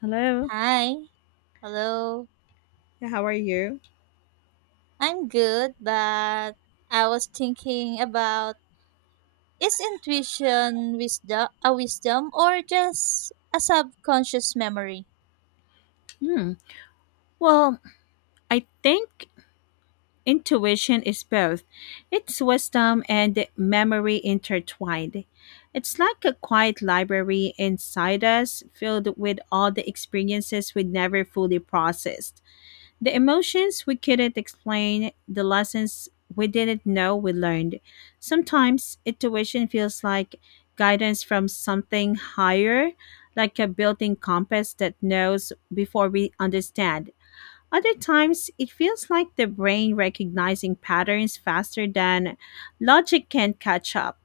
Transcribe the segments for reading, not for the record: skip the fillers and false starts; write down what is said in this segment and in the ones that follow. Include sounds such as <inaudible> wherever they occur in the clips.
Hello. Hi. Hello. Yeah, how are you? I'm good, but I was thinking, about is intuition wisdom a wisdom or just a subconscious memory? Hmm. Well, I think intuition is both. It's wisdom and memory intertwined. It's like a quiet library inside us filled with all the experiences we never fully processed. The emotions we couldn't explain, the lessons we didn't know we learned. Sometimes intuition feels like guidance from something higher, like a built in compass that knows before we understand. Other times, it feels like the brain recognizing patterns faster than logic can catch up.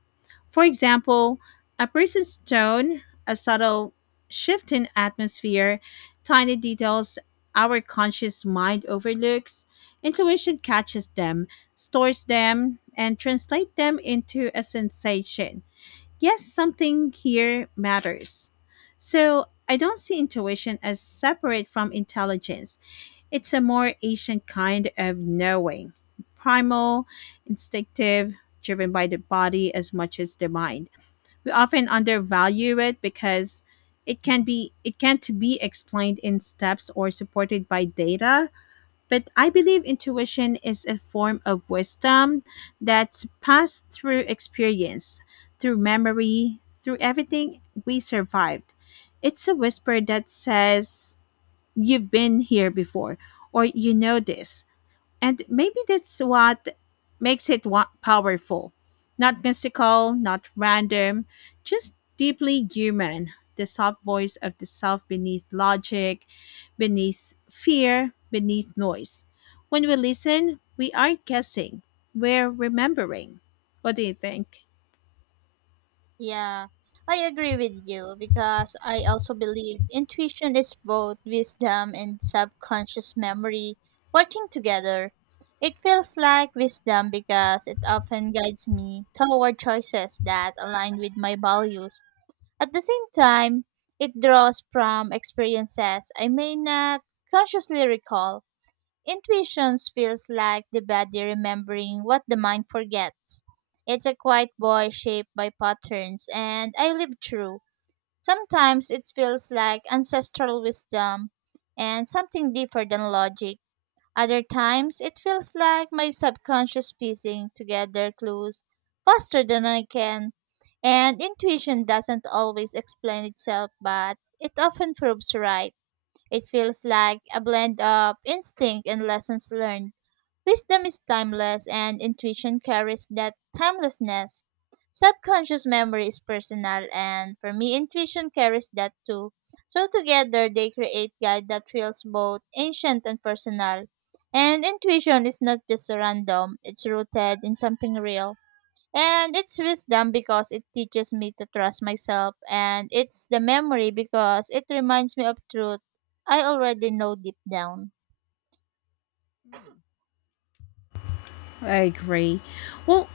For example, a person's tone, a subtle shift in atmosphere, tiny details our conscious mind overlooks, intuition catches them, stores them, and translates them into a sensation. Yes, something here matters. So, I don't see intuition as separate from intelligence. It's a more ancient kind of knowing, primal, instinctive, driven by the body as much as the mind. We often undervalue it because it can't be explained in steps or supported by data. But I believe intuition is a form of wisdom that's passed through experience, through memory, through everything we survived. It's a whisper that says, you've been here before, or you know this, and maybe that's what makes it powerful. Not mystical, not random, just deeply human. The soft voice of the self beneath logic, beneath fear, beneath noise. When we listen, we aren't guessing, we're remembering. What do you think? Yeah, I agree with you because I also believe intuition is both wisdom and subconscious memory working together. It feels like wisdom because it often guides me toward choices that align with my values. At the same time, it draws from experiences I may not consciously recall. Intuitions feels like the body remembering what the mind forgets. It's a quiet boy shaped by patterns and I live through. Sometimes it feels like ancestral wisdom and something deeper than logic. Other times, it feels like my subconscious piecing together clues faster than I can. And intuition doesn't always explain itself, but it often proves right. It feels like a blend of instinct and lessons learned. Wisdom is timeless, and intuition carries that timelessness. Subconscious memory is personal, and for me, intuition carries that too. So, together, they create guide that feels both ancient and personal. And intuition is not just random, it's rooted in something real. And it's wisdom because it teaches me to trust myself, and it's the memory because it reminds me of truth I already know deep down. I agree. Well,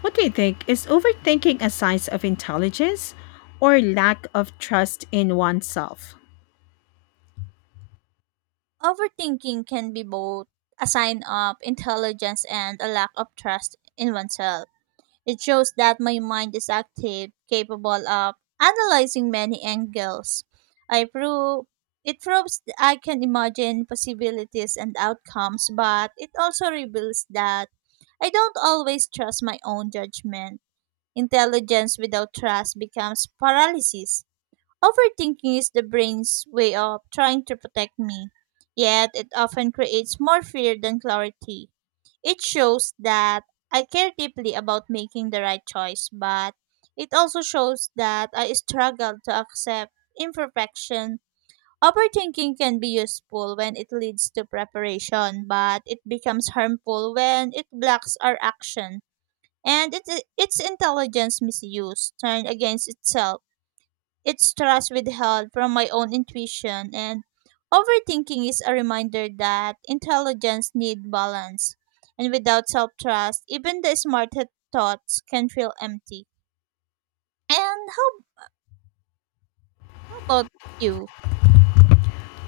what do you think? Is overthinking a sign of intelligence or lack of trust in oneself? Overthinking can be both a sign of intelligence and a lack of trust in oneself. It shows that my mind is active, capable of analyzing many angles. I prove I can imagine possibilities and outcomes, but it also reveals that I don't always trust my own judgment. Intelligence without trust becomes paralysis. Overthinking is the brain's way of trying to protect me, yet it often creates more fear than clarity. It shows that I care deeply about making the right choice, but it also shows that I struggle to accept imperfection. Overthinking can be useful when it leads to preparation, but it becomes harmful when it blocks our action and its intelligence misuse turned against itself. It's trust withheld from my own intuition, and overthinking is a reminder that intelligence needs balance. And without self trust, even the smartest thoughts can feel empty. And how about you?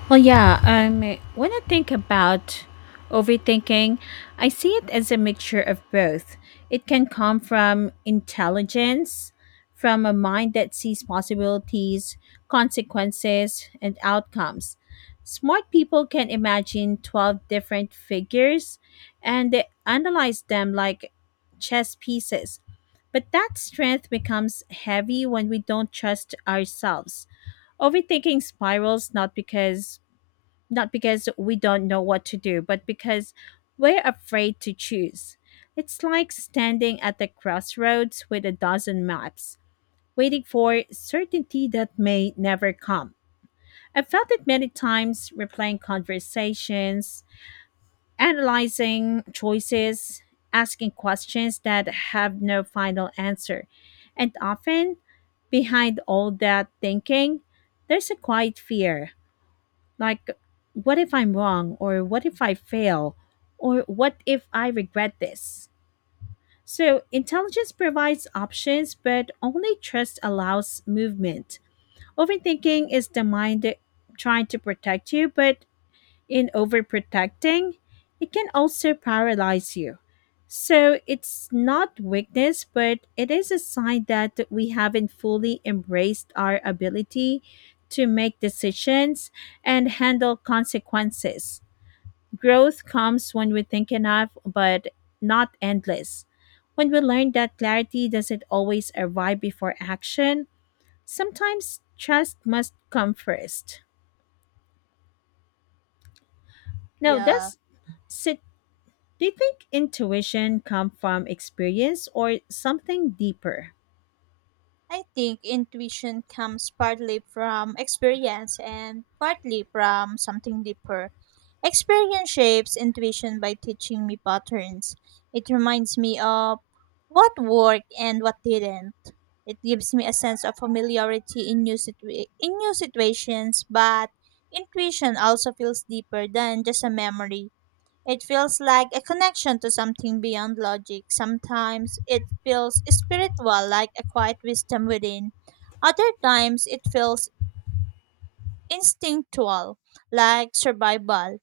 Well, yeah. When I think about overthinking, I see it as a mixture of both. It can come from intelligence, from a mind that sees possibilities, consequences, and outcomes. Smart people can imagine 12 different figures and they analyze them like chess pieces. But that strength becomes heavy when we don't trust ourselves. Overthinking spirals not because we don't know what to do, but because we're afraid to choose. It's like standing at the crossroads with a dozen maps, waiting for certainty that may never come. I've felt it many times replaying conversations, analyzing choices, asking questions that have no final answer. And often, behind all that thinking, there's a quiet fear like, what if I'm wrong? Or what if I fail? Or what if I regret this? So, intelligence provides options, but only trust allows movement. Overthinking is the mind trying to protect you, but in overprotecting, it can also paralyze you. So it's not weakness, but it is a sign that we haven't fully embraced our ability to make decisions and handle consequences. Growth comes when we think enough, but not endless. When we learn that clarity doesn't always arrive before action, sometimes trust must come first. Now, Yeah, that's do you think intuition comes from experience or something deeper? I think intuition comes partly from experience and partly from something deeper. Experience shapes intuition by teaching me patterns. It reminds me of what worked and what didn't. It gives me a sense of familiarity in in new situations, but intuition also feels deeper than just a memory. It feels like a connection to something beyond logic. Sometimes it feels spiritual, like a quiet wisdom within. Other times it feels instinctual, like survival.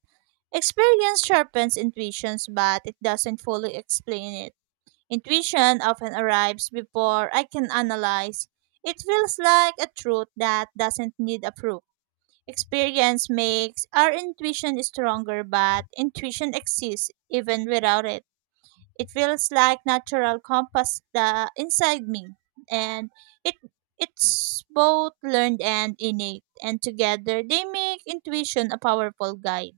Experience sharpens intuitions, but it doesn't fully explain it. Intuition often arrives before I can analyze. It feels like a truth that doesn't need a proof. Experience makes our intuition stronger, but intuition exists even without it. It feels like natural compass the inside me, and it it's both learned and innate, and together they make intuition a powerful guide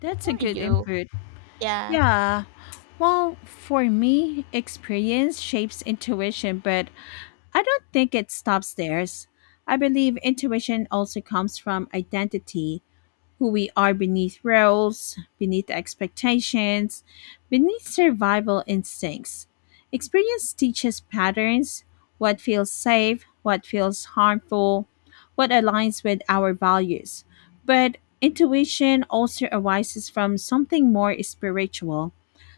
That's a for good you. input. Yeah, Yeah. Well, for me, experience shapes intuition, but I don't think it stops there. I believe intuition also comes from identity, who we are beneath roles, beneath expectations, beneath survival instincts. Experience teaches patterns, what feels safe, what feels harmful, what aligns with our values. But intuition also arises from something more spiritual,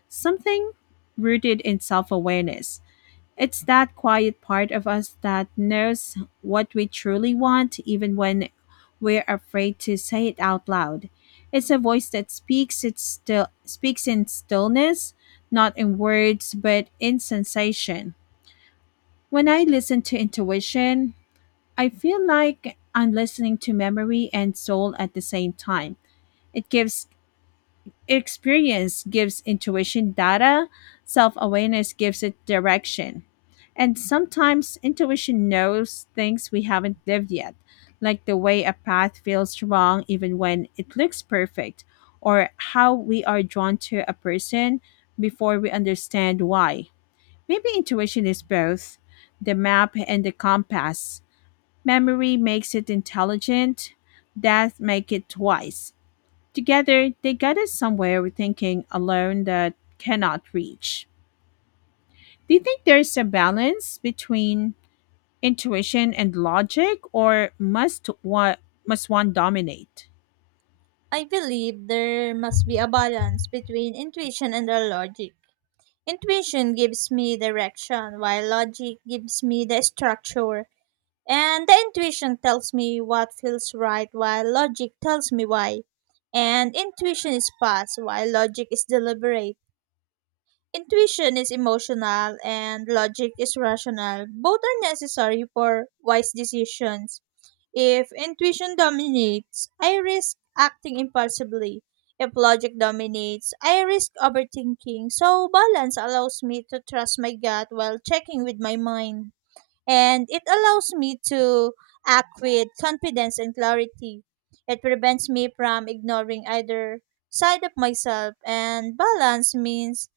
something rooted in self awareness. It's that quiet part of us that knows what we truly want, even when we're afraid to say it out loud. It's a voice that speaks. It still speaks in stillness, not in words, but in sensation. When I listen to intuition, I feel like I'm listening to memory and soul at the same time. It gives Experience gives intuition data, self awareness gives it direction. And sometimes intuition knows things we haven't lived yet, like the way a path feels wrong even when it looks perfect, or how we are drawn to a person before we understand why. Maybe intuition is both the map and the compass. Memory makes it intelligent, death makes it wise. Together, they guide us somewhere we're thinking alone that cannot reach. Do you think there's a balance between intuition and logic, or must one dominate? I believe there must be a balance between intuition and the logic. Intuition gives me direction, while logic gives me the structure. And the intuition tells me what feels right while logic tells me why. And intuition is fast while logic is deliberate. Intuition is emotional and logic is rational. Both are necessary for wise decisions. If intuition dominates, I risk acting impulsively. If logic dominates, I risk overthinking. So balance allows me to trust my gut while checking with my mind and it allows me to act with confidence and clarity. It prevents me from ignoring either side of myself, and balance means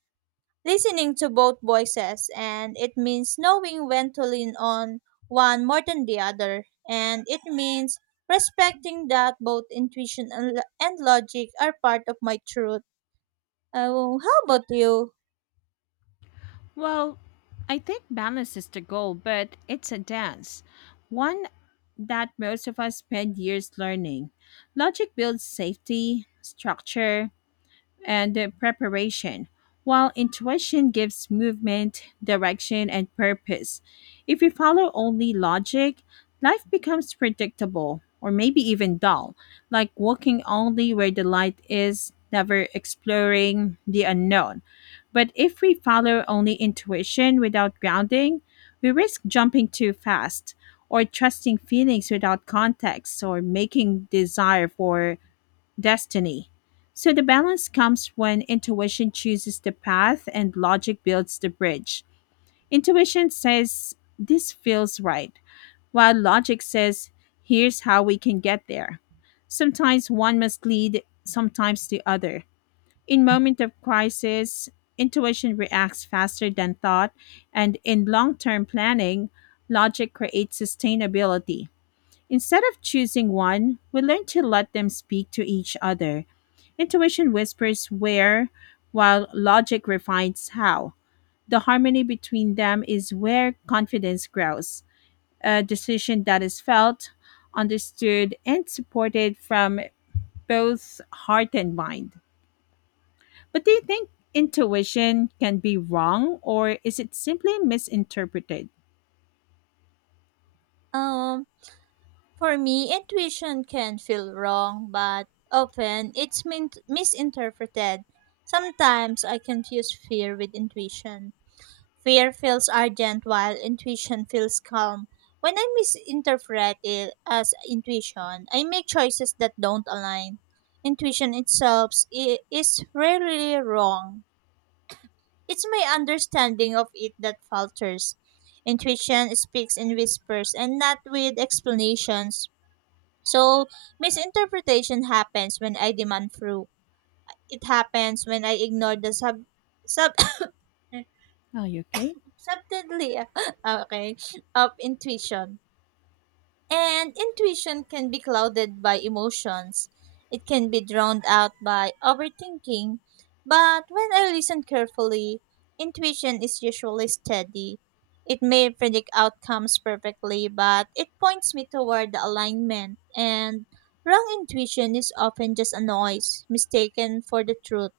listening to both voices, and it means knowing when to lean on one more than the other, and it means respecting that both intuition and logic are part of my truth. Oh, how about you? Well, I think balance is the goal, but it's a dance. One that most of us spend years learning. Logic builds safety, structure, and the preparation, while intuition gives movement, direction, and purpose. If we follow only logic, life becomes predictable or maybe even dull, like walking only where the light is, never exploring the unknown. But if we follow only intuition without grounding, we risk jumping too fast or trusting feelings without context, or making desire for destiny. So the balance comes when intuition chooses the path and logic builds the bridge. Intuition says, this feels right, while logic says, here's how we can get there. Sometimes one must lead, sometimes the other. In moment of crisis, intuition reacts faster than thought, and in long-term planning, logic creates sustainability. Instead of choosing one, we learn to let them speak to each other. Intuition whispers where, while logic refines how. The harmony between them is where confidence grows. A decision that is felt, understood, and supported from both heart and mind. But do you think intuition can be wrong, or is it simply misinterpreted? Um, For me, intuition can feel wrong, but often it's misinterpreted. Sometimes I confuse fear with intuition. Fear feels urgent while intuition feels calm. When I misinterpret it as intuition, I make choices that don't align. Intuition itself is rarely wrong. It's my understanding of it that falters. Intuition speaks in whispers and not with explanations. So, misinterpretation happens when I demand fruit. It happens when I ignore the sub sub <coughs> Are you okay? subtly <laughs> okay of intuition. And intuition can be clouded by emotions. It can be drowned out by overthinking. But when I listen carefully, intuition is usually steady. It may predict outcomes perfectly, but it points me toward the alignment. And wrong intuition is often just a noise, mistaken for the truth.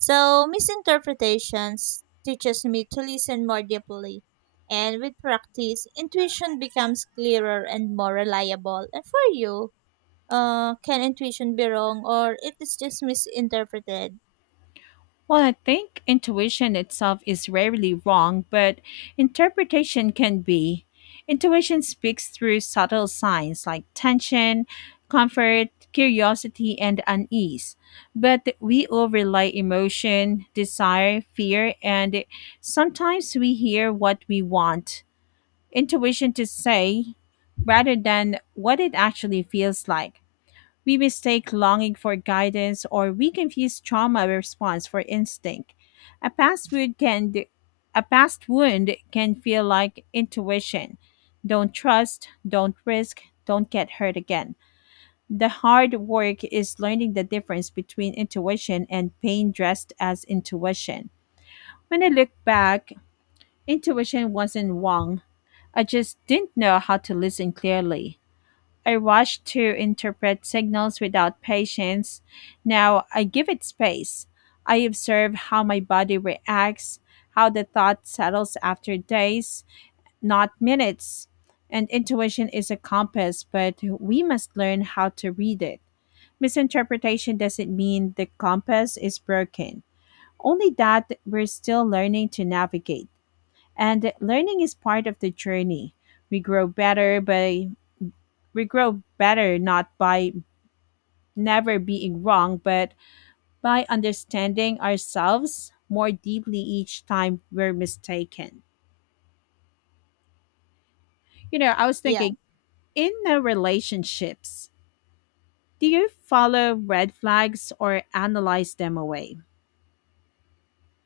So misinterpretations teaches me to listen more deeply. And with practice, intuition becomes clearer and more reliable. And for you, can intuition be wrong or it is just misinterpreted? Well, I think intuition itself is rarely wrong, but interpretation can be. Intuition speaks through subtle signs like tension, comfort, curiosity, and unease. But we overlay emotion, desire, fear, and sometimes we hear what we want intuition to say rather than what it actually feels like. We mistake longing for guidance, or we confuse trauma response for instinct. A past wound can a past wound can feel like intuition. Don't trust, don't risk, don't get hurt again. The hard work is learning the difference between intuition and pain dressed as intuition. When I look back, intuition wasn't wrong. I just didn't know how to listen clearly. I rushed to interpret signals without patience. Now I give it space. I observe how my body reacts, how the thought settles after days, not minutes. And intuition is a compass, but we must learn how to read it. Misinterpretation doesn't mean the compass is broken, only that we're still learning to navigate. And learning is part of the journey. We grow better by we grow better not by never being wrong, but by understanding ourselves more deeply each time we're mistaken. You know, I was Yeah, thinking, in the relationships, do you follow red flags or analyze them away?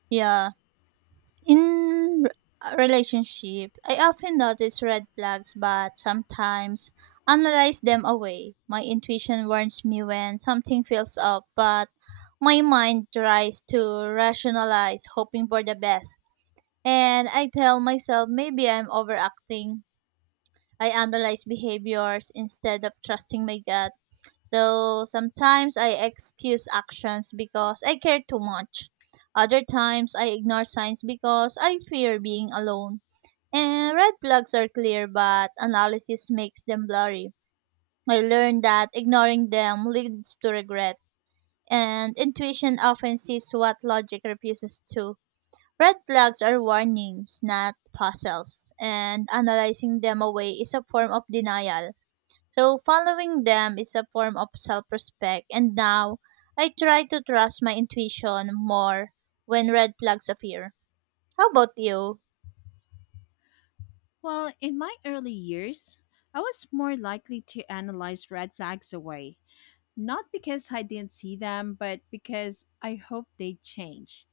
yeah. In relationship, I often notice red flags, but sometimes analyze them away. My intuition warns me when something feels off, but my mind tries to rationalize, hoping for the best. And I tell myself maybe I'm overacting, I analyze behaviors instead of trusting my gut. So sometimes I excuse actions because I care too much. Other times I ignore signs because I fear being alone. And red flags are clear, but analysis makes them blurry. I learned that ignoring them leads to regret, and intuition often sees what logic refuses to. Red flags are warnings, not puzzles, and analyzing them away is a form of denial. So following them is a form of self-respect and now I try to trust my intuition more when red flags appear. How about you? Well, in my early years, I was more likely to analyze red flags away. Not because I didn't see them, but because I hoped they'd change.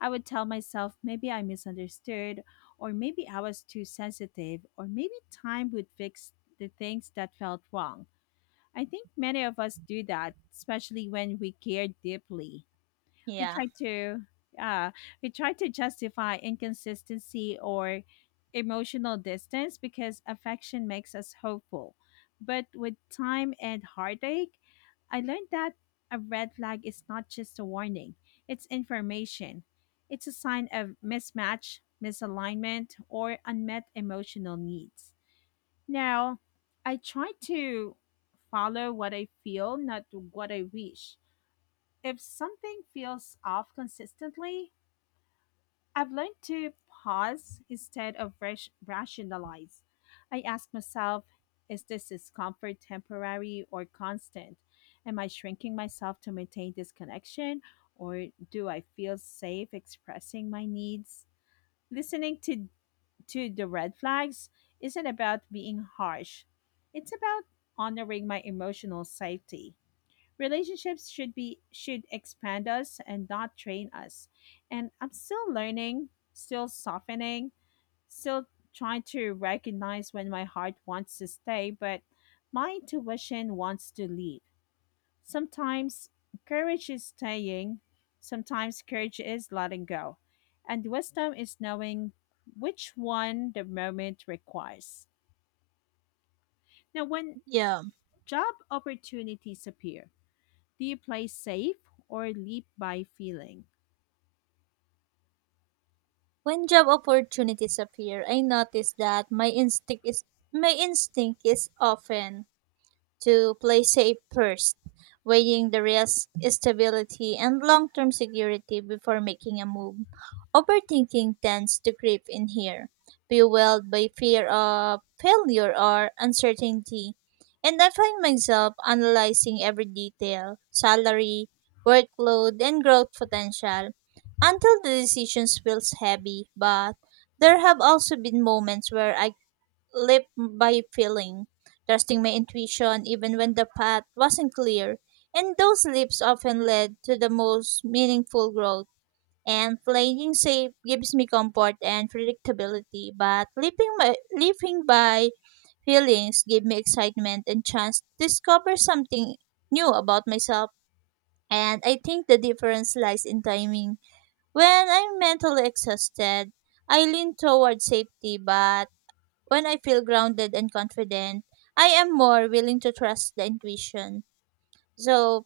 I would tell myself maybe I misunderstood, or maybe I was too sensitive, or maybe time would fix the things that felt wrong. I think many of us do that, especially when we care deeply. We Yeah. try to uh justify inconsistency or emotional distance because affection makes us hopeful. But with time and heartache, I learned that a red flag is not just a warning, it's information. It's a sign of mismatch, misalignment, or unmet emotional needs. Now I try to follow what I feel, not what I wish. If something feels off consistently, I've learned to pause instead of rationalize. I ask myself, is this discomfort temporary or constant? Am I shrinking myself to maintain this connection, or do I feel safe expressing my needs? Listening to the red flags isn't about being harsh, it's about honoring my emotional safety. Relationships should be should expand us and not train us. And I'm still learning, still softening, still trying to recognize when my heart wants to stay, but my intuition wants to leave. Sometimes courage is staying, sometimes courage is letting go. And wisdom is knowing which one the moment requires. Now, when Yeah. job opportunities appear, do you play safe or leap by feeling? When job opportunities appear, I notice that my instinct is often to play safe first, weighing the risk, stability, and long term security before making a move. Overthinking tends to creep in here, fueled by fear of failure or uncertainty. And I find myself analyzing every detail salary, workload, and growth potential until the decisions feels heavy. But there have also been moments where I leap by feeling, trusting my intuition even when the path wasn't clear. And those leaps often led to the most meaningful growth. And playing safe gives me comfort and predictability, but living by feelings give me excitement and chance to discover something new about myself. And I think the difference lies in timing. When I'm mentally exhausted, I lean toward safety, but when I feel grounded and confident, I am more willing to trust the intuition. So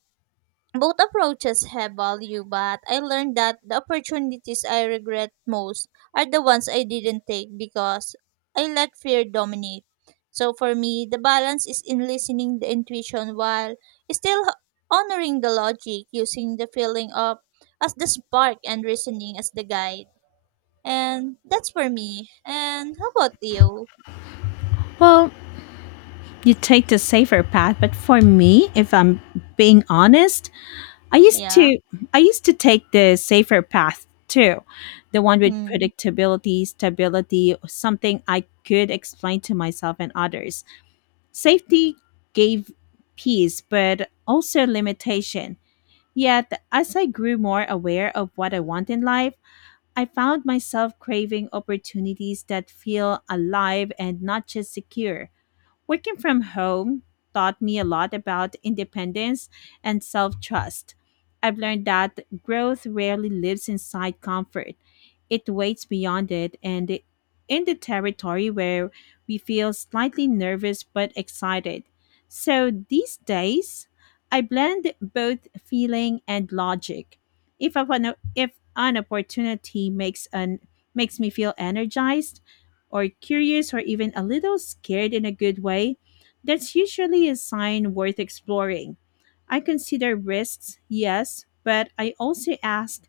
both approaches have value, but I learned that the opportunities I regret most are the ones I didn't take because I let fear dominate. So for me, the balance is in listening the intuition while still honoring the logic, using the feeling of as the spark and reasoning as the guide. And that's for me. And how about you? Well, you take the safer path, but for me, if I'm being honest, I used Yeah. to, take the safer path too. The one with Hmm. predictability, stability, something I could explain to myself and others. Safety gave peace, but also limitation. Yet, as I grew more aware of what I want in life, I found myself craving opportunities that feel alive and not just secure. Working from home taught me a lot about independence and self trust. I've learned that growth rarely lives inside comfort, it waits beyond it, and in the territory where we feel slightly nervous but excited. So these days, I blend both feeling and logic. If I wanna, if an opportunity makes me feel energized, or curious, or even a little scared in a good way, that's usually a sign worth exploring. I consider risks, yes, but I also ask,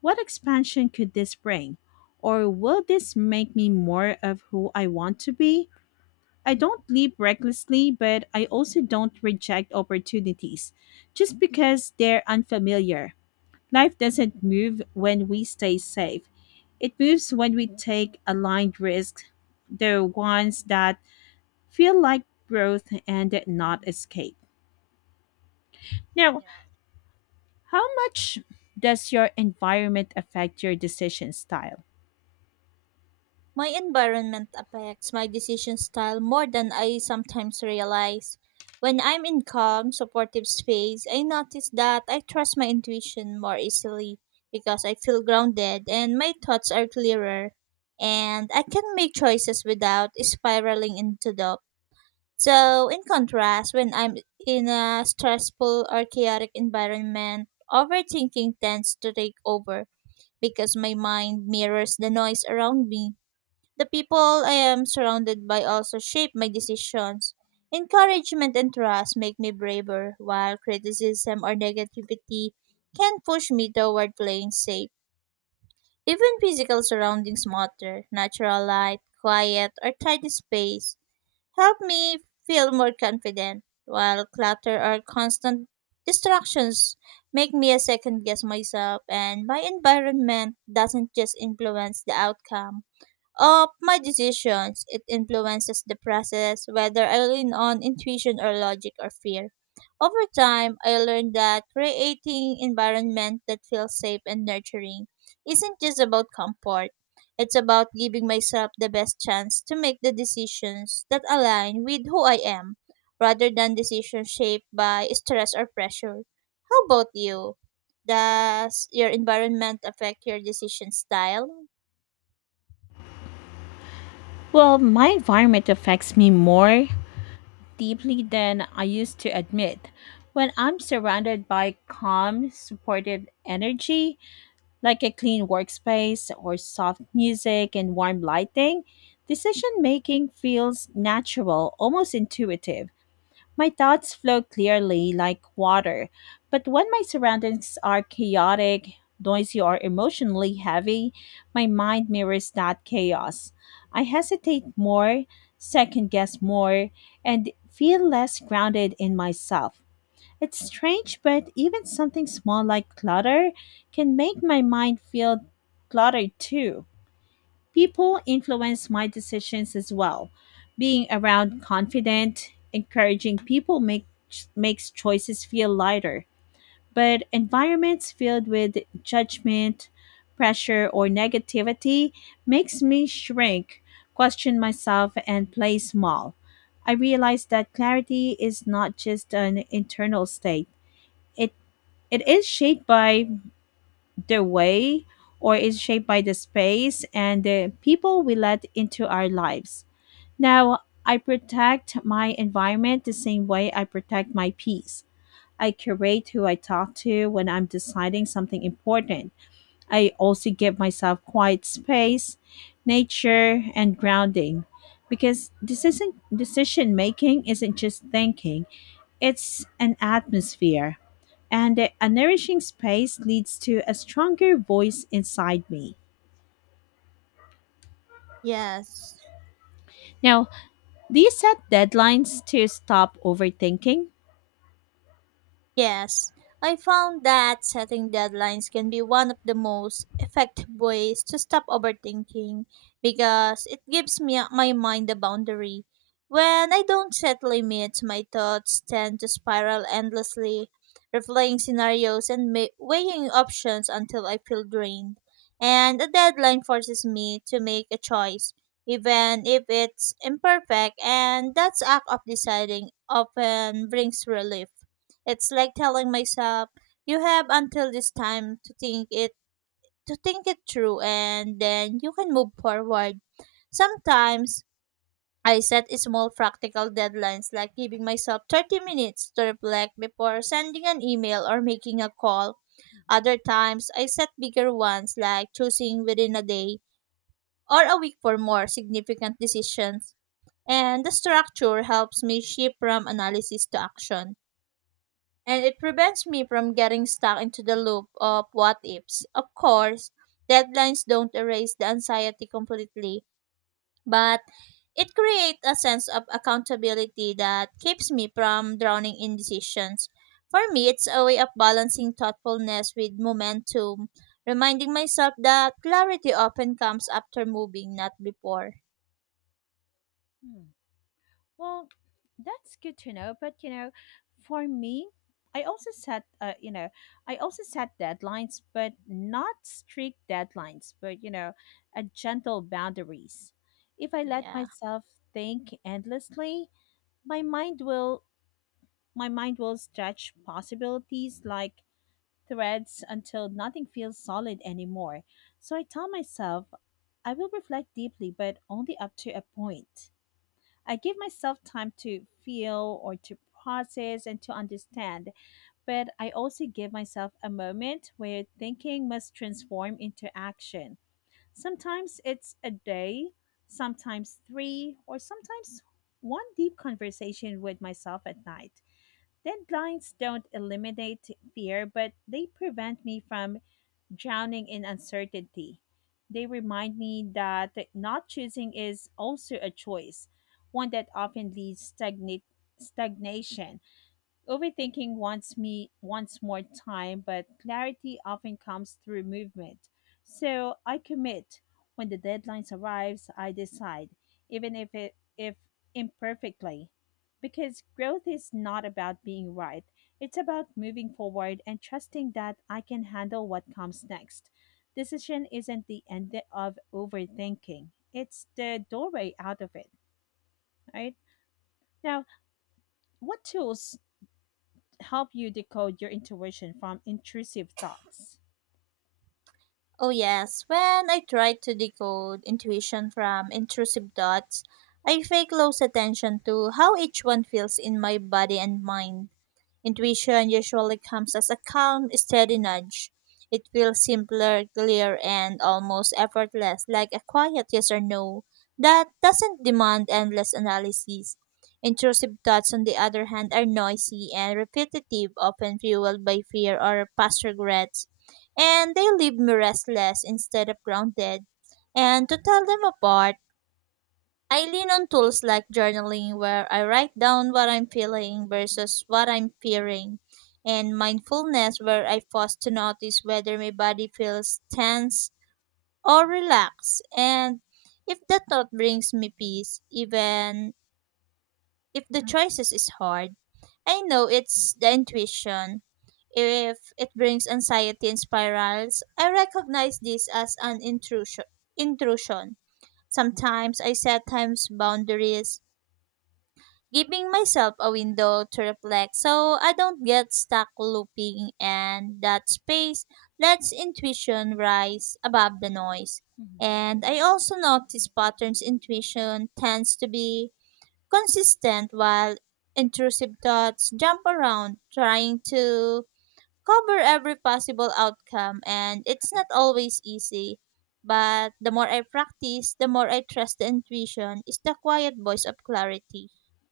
what expansion could this bring? Or will this make me more of who I want to be? I don't leap recklessly, but I also don't reject opportunities just because they're unfamiliar. Life doesn't move when we stay safe. It moves when we take aligned risks, the ones that feel like growth and not escape. Now, Yeah. how much does your environment affect your decision style? My environment affects my decision style more than I sometimes realize. When I'm in calm, supportive space, I notice that I trust my intuition more easily because I feel grounded and my thoughts are clearer and I can make choices without spiraling into doubt. So, in contrast, when I'm in a stressful or chaotic environment, overthinking tends to take over because my mind mirrors the noise around me. The people I am surrounded by also shape my decisions. Encouragement and trust make me braver, while criticism or negativity can push me toward playing safe. Even physical surroundings matter. Natural light, quiet, or tidy space help me feel more confident, while clutter or constant distractions make me a second guess myself and my environment doesn't just influence the outcome of my decisions. It influences the process, whether I lean on intuition or logic or fear. Over time, I learned that creating environment that feels safe and nurturing isn't just about comfort. It's about giving myself the best chance to make the decisions that align with who I am, rather than decisions shaped by stress or pressure. How about you? Does your environment affect your decision style? Well, my environment affects me more deeply than I used to admit. When I'm surrounded by calm, supportive energy, like a clean workspace or soft music and warm lighting, decision making feels natural, almost intuitive. My thoughts flow clearly like water, but when my surroundings are chaotic, noisy, or emotionally heavy, my mind mirrors that chaos. I hesitate more, second guess more, and feel less grounded in myself. It's strange, but even something small like clutter can make my mind feel cluttered too. People influence my decisions as well. Being around confident, encouraging people makes choices feel lighter. But environments filled with judgment, pressure, or negativity makes me shrink, question myself, and play small. I realize that clarity is not just an internal state, it it the way is shaped by the space and the people we let into our lives. Now, I protect my environment the same way I protect my peace. I curate who I talk to when I'm deciding something important. I also give myself quiet space, nature, and grounding, because decision making isn't just thinking, it's an atmosphere, and a nourishing space leads to a stronger voice inside me. Yes. Now, do you set deadlines to stop overthinking? Yes, I found that setting deadlines can be one of the most effective ways to stop overthinking because it gives me my mind a boundary. When I don't set limits, my thoughts tend to spiral endlessly, replaying scenarios and weighing options until I feel drained. And a deadline forces me to make a choice, even if it's imperfect, and that act of deciding often brings relief. It's like telling myself, you have until this time to think it through and then you can move forward. Sometimes I set small practical deadlines like giving myself 30 minutes to reflect before sending an email or making a call. Other times I set bigger ones like choosing within a day or a week for more significant decisions. And the structure helps me shift from analysis to action and it prevents me from getting stuck into the loop of what ifs. Of course, deadlines don't erase the anxiety completely, but it creates a sense of accountability that keeps me from drowning in decisions. For me, it's a way of balancing thoughtfulness with momentum, reminding myself that clarity often comes after moving, not before. Hmm. Well, that's good to know, but for me, I also set uh, you know, I also set deadlines, but not strict deadlines, but a gentle boundaries. If I let Yeah. myself think endlessly, my mind will My mind will stretch possibilities like threads until nothing feels solid anymore. So I tell myself I will reflect deeply, but only up to a point. I give myself time to feel, or to process and to understand, but I also give myself a moment where thinking must transform into action. Sometimes it's a day, sometimes three, or sometimes one deep conversation with myself at night. Deadlines don't eliminate fear, but they prevent me from drowning in uncertainty. They remind me that not choosing is also a choice, one that often leads stagnation. Overthinking wants more time, but clarity often comes through movement. So I commit. When the deadline arrives, I decide, even if it if imperfectly. Because growth is not about being right. It's about moving forward and trusting that I can handle what comes next. Decision isn't the end of overthinking. It's the doorway out of it, right? Now, what tools help you decode your intuition from intrusive thoughts? Oh, yes. When I try to decode intuition from intrusive thoughts, I pay close attention to how each one feels in my body and mind. Intuition usually comes as a calm, steady nudge. It feels simpler, clear, and almost effortless, like a quiet yes or no that doesn't demand endless analysis. Intrusive thoughts, on the other hand, are noisy and repetitive, often fueled by fear or past regrets and they leave me restless instead of grounded. And to tell them apart, I lean on tools like journaling, where I write down what I'm feeling versus what I'm fearing, and mindfulness, where I pause to notice whether my body feels tense or relaxed. And if that thought brings me peace, even if the choices is hard, I know it's the intuition. If it brings anxiety and spirals, I recognize this as an intrusion. Sometimes I set times boundaries, giving myself a window to reflect so I don't get stuck looping and that space lets intuition rise above the noise. Mhm. And I also notice patterns intuition tends to be consistent while intrusive thoughts jump around trying to cover every possible outcome and it's not Right. always easy but the more I practice the more I trust the intuition is the quiet voice of clarity.